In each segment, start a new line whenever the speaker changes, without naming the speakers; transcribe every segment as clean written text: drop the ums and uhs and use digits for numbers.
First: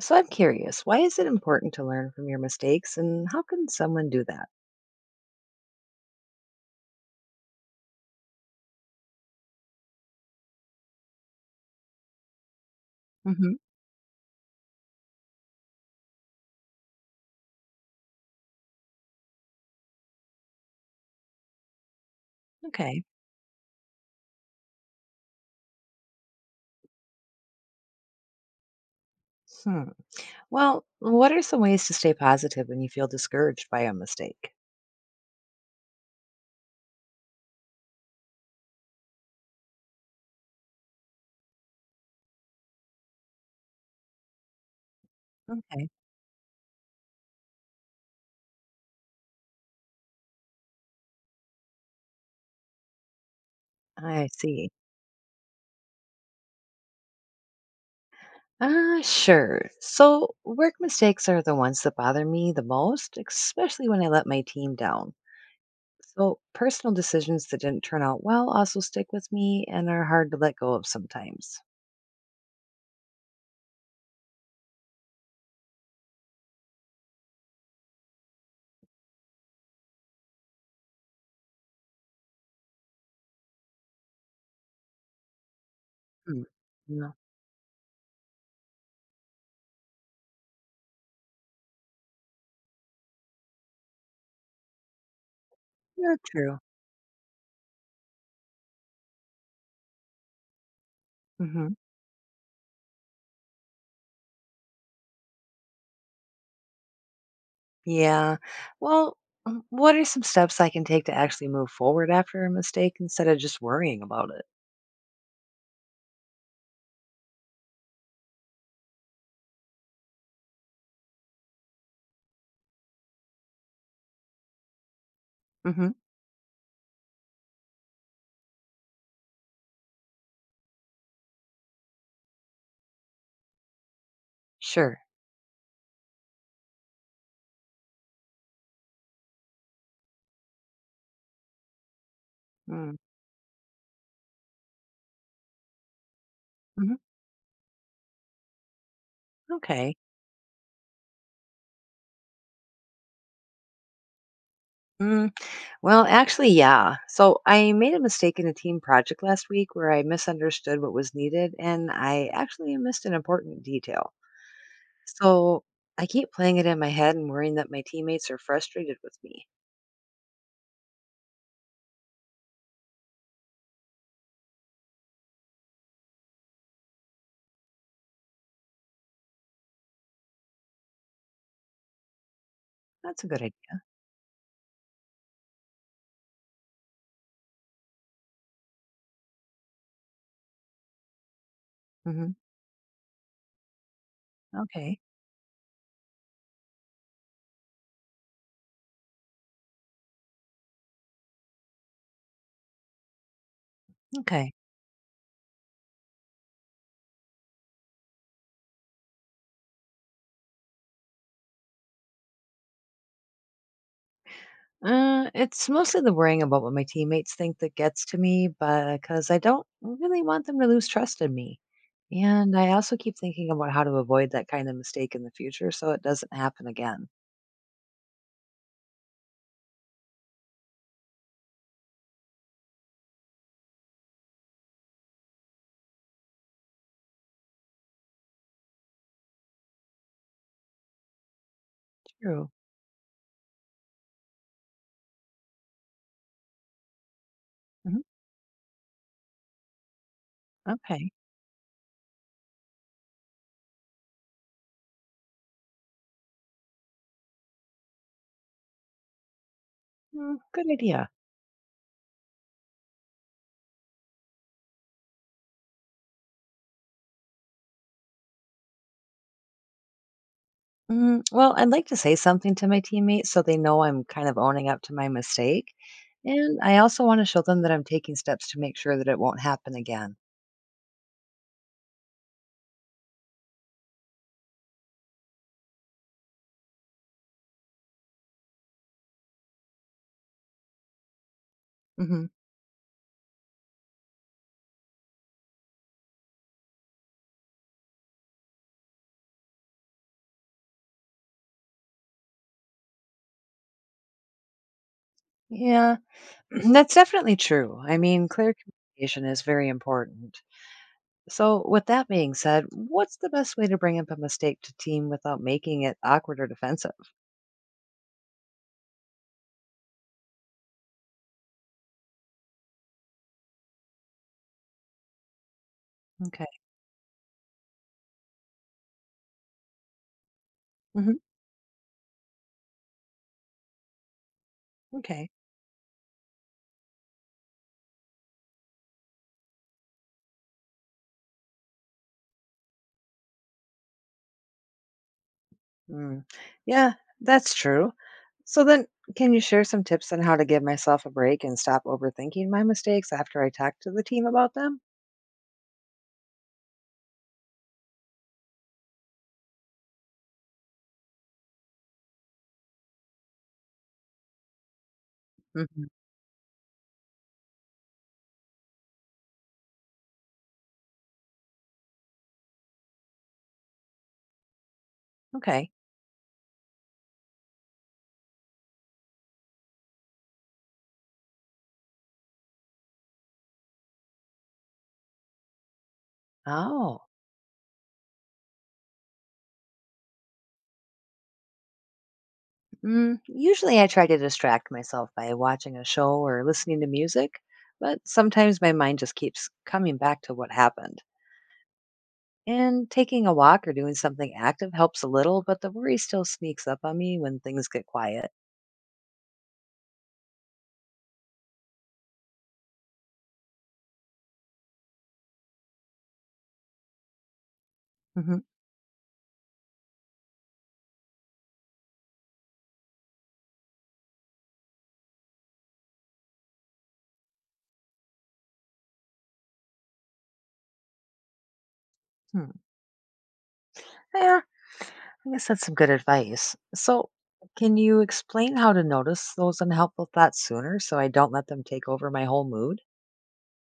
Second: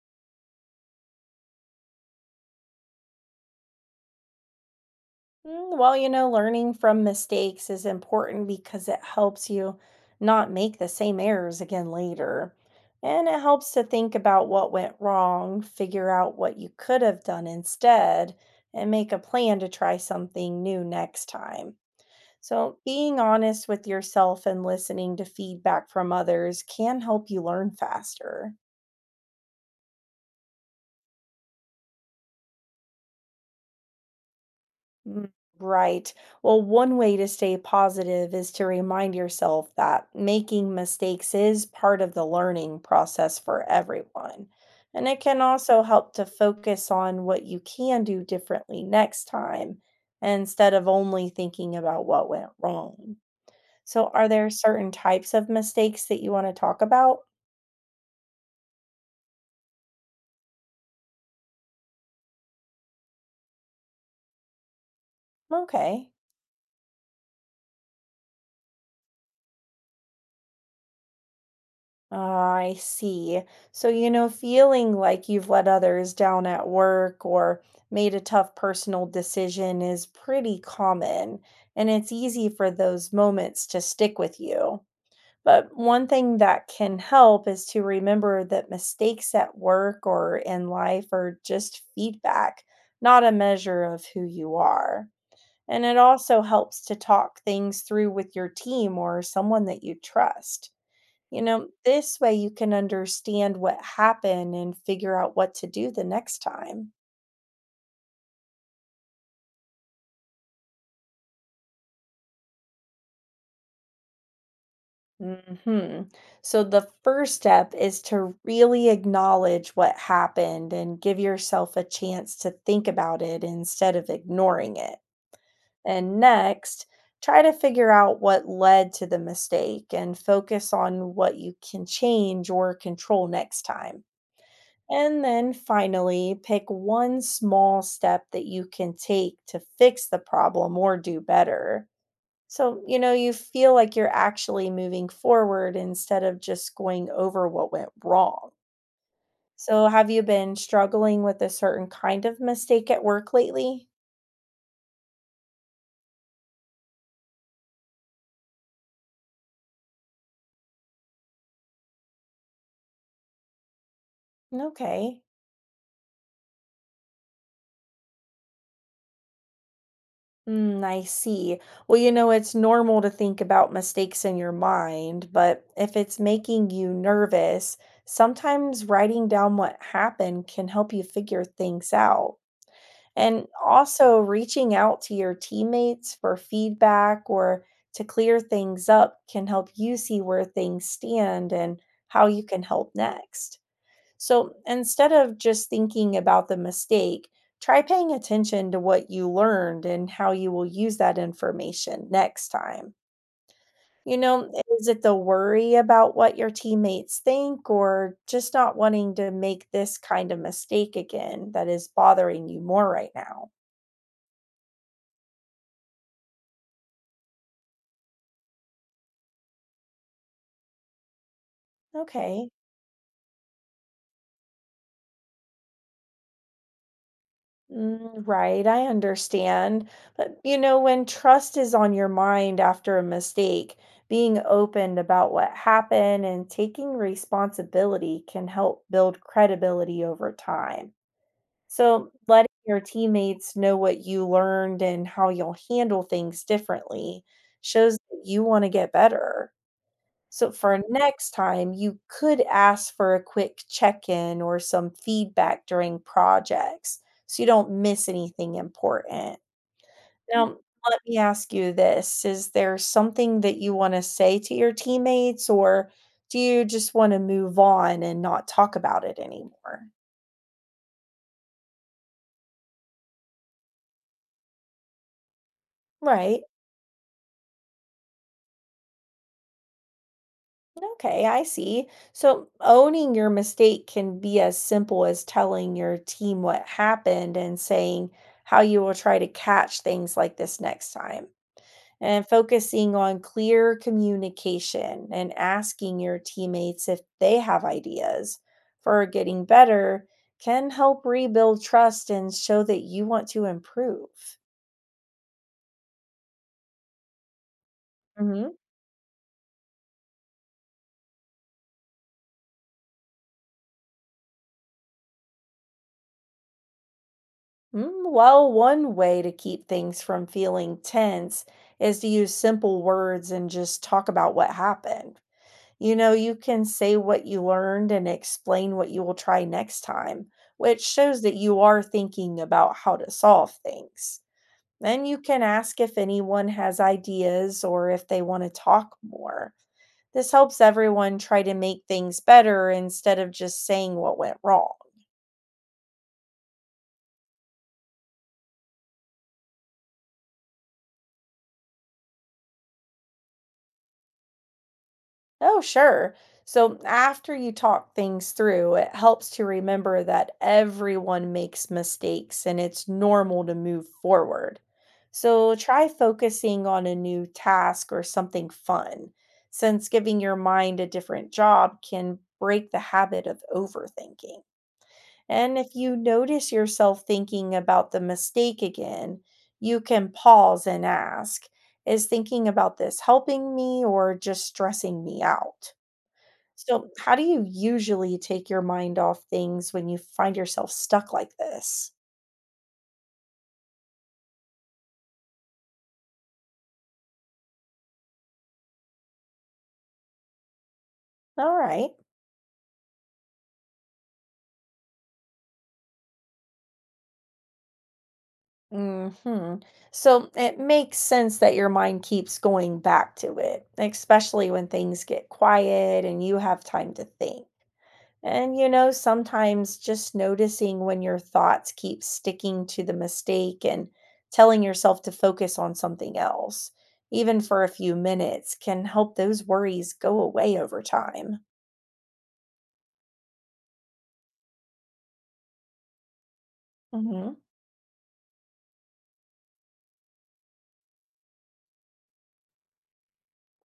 So I'm curious, why is it important to learn from your mistakes and how can someone do that?
Well, learning from mistakes is important because it helps you not make the same errors again later. And it
Hmm.
helps to think about what went wrong, figure out what you could have done instead, and make a plan to try something new next time. So,
Okay.
being honest with yourself and listening to feedback from others can help you learn faster.
Hmm. Well, what are some ways to stay positive when you feel discouraged by a mistake?
Mm, Right. Well, one way to stay positive is to remind yourself that making mistakes is part of the learning process for everyone. And it can also
Okay.
help to focus on what you can do differently next time instead of only thinking about what went wrong. So, are
I
there
see.
certain types of mistakes that you want to talk about?
Ah, sure. So work mistakes are the ones that bother me the most, especially when I let my team down.
Okay.
So personal decisions that didn't turn out well also stick with me and are hard to let go of sometimes.
Ah, I see. So, feeling like you've let others down at work or made a tough personal decision is pretty common, and it's easy for those moments to stick with you. But one thing
Mm.
that can
No,
help is to remember that mistakes at work or in life are just feedback, not a measure of who you are. And it
not
also
true.
helps to talk things through with your team or someone that you trust.
Hmm.
This way you can understand what happened and figure out what to do the next time.
Yeah. Well, what are some steps I can take to actually move forward after a mistake instead of just worrying about it?
hmm So, the first step is to really acknowledge what happened and give yourself a chance to think about it instead of ignoring it.
Hmm.
And next, try to figure out what led to the mistake and focus on what you can change or control next time.
Sure.
And then finally, pick one small step that you can take to fix the problem or do better. So,
Mm.
you feel like you're actually moving forward instead of just
Mm-hmm.
going over what went wrong. So,
Okay.
have you been struggling with a certain kind of mistake at work lately?
Mm, Actually, yeah. So I made a mistake in a team project last week where I misunderstood what was needed and I actually missed an important detail.
Okay.
So I keep playing it in my head and worrying that my teammates are frustrated with me.
I see. Well, it's normal to think about mistakes in your mind, but if it's making you nervous, sometimes writing down what happened can help you figure things out.
That's a good
And
idea.
also, reaching out to your teammates for feedback or to clear things up can help you see where things stand and how
Hmm.
you can help next. So
Okay.
instead of just thinking about the mistake, try paying attention to what you learned and how you will use that information next time. You know,
Okay.
is it the worry about what your teammates think or just not wanting to make this kind of mistake again that is bothering you more right now?
It's mostly the worrying about what my teammates think that gets to me, but because I don't really want them to lose trust in me.
Okay.
And I also keep thinking about how to avoid that kind of mistake in the future so it doesn't happen again.
Right, I understand. But when trust is on your mind after a mistake, being open about what happened and taking responsibility can help build credibility over time. So, letting
True.
your teammates know what you learned and how you'll handle things differently shows
Hmm.
that you want to get better. So for
Okay.
next time, you could ask for a quick check in or some feedback during projects so you don't miss anything important. Mm.
Mm,
Now,
good
let
idea.
me ask you this. Is there something that you want to say to your teammates, or do you just want to move on and not talk about it anymore?
Well, I'd like to say something to my teammates so they know I'm kind of owning up to my mistake.
Right.
And I also want to show them that I'm taking steps to make sure that it won't happen again.
Okay, I see. So owning your mistake can be as simple as telling your team what happened and saying how you will try to catch things like this next time.
Hmm.
And focusing on clear communication and asking your teammates if they have ideas for getting better can help rebuild trust and show that you want to improve.
Yeah, that's definitely true. I mean, clear communication is very important. So, with that being said, what's the best way to bring up a mistake to team without making it awkward or defensive?
Well, one way to keep things from feeling tense is to use simple words and just talk about what happened. You
Okay.
can say what you learned and explain what you will try next time, which
Hmm.
shows that you are thinking about how to solve things. Then you
Okay.
can ask if anyone has ideas or if they want to talk more. This helps everyone try to make things better instead of just saying what went wrong.
Mm. Yeah, that's true. So, then Can you share some tips on how to give myself a break and stop overthinking my mistakes after I talk to the team about them?
Oh, sure. So after you talk things through, it helps to remember that everyone makes mistakes and it's normal to move forward. So
Hmm.
try focusing on a new task or something fun, since giving your mind a different job can break the habit of overthinking. And
Okay.
if you notice yourself thinking about the mistake again, you can pause and ask, is thinking about this helping me or just stressing me out? So,
Oh.
how do you usually take your mind off things when you find yourself stuck like this?
Mm, usually I try to distract myself by watching a show or listening to music, but sometimes my mind just keeps coming back to what happened.
All right.
And taking a walk or doing something active helps a little, but the worry still sneaks up on me when things get quiet.
Mhm. So, it makes sense that your mind keeps going back to it, especially when things get quiet and you have time to think.
Hmm.
And sometimes just noticing when your thoughts keep sticking to the mistake and telling yourself to focus on something else, even for a few minutes, can help those worries go away over time.
Hmm. Yeah, I guess that's some good advice. So,
Mhm.
can you explain how to notice those unhelpful thoughts sooner so I don't let them take over my whole mood?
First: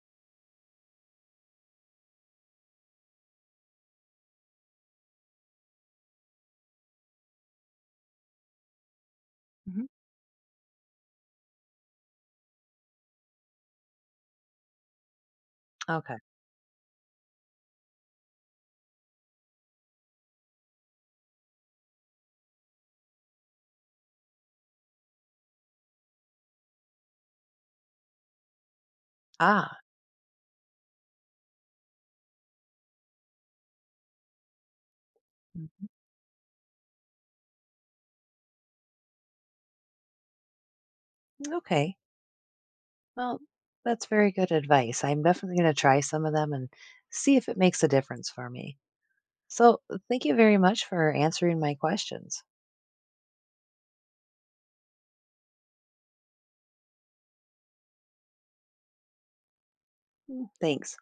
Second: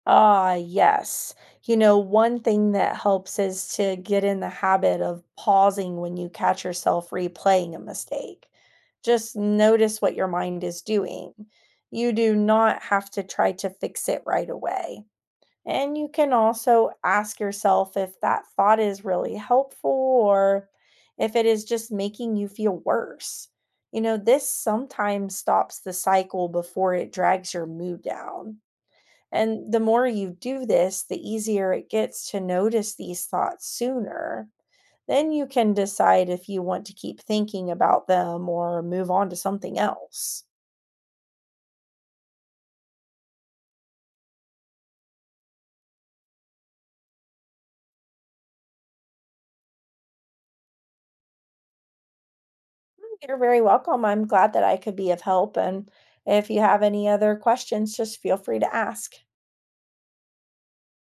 Ah, yes. One thing that helps is to get in the habit of pausing when you catch yourself replaying a mistake. Just
Hmm.
notice what your mind is doing. You do not have to try to fix it right away. And you
Okay.
can also ask yourself if that thought is really helpful or if it is just making you feel worse. This sometimes stops the cycle before it drags your mood down. And the
Ah,
more you do this, the easier it gets to notice these thoughts sooner. Then you can
mm,
decide if you want to keep thinking about them or move on to something else.
okay. Well, that's very good advice. I'm definitely going to try some of them and see if it makes a difference for me. So, thank you very much for answering my questions.
You're very welcome. I'm glad that I could be of help. And if you have any other questions, just feel free to ask.
Thanks.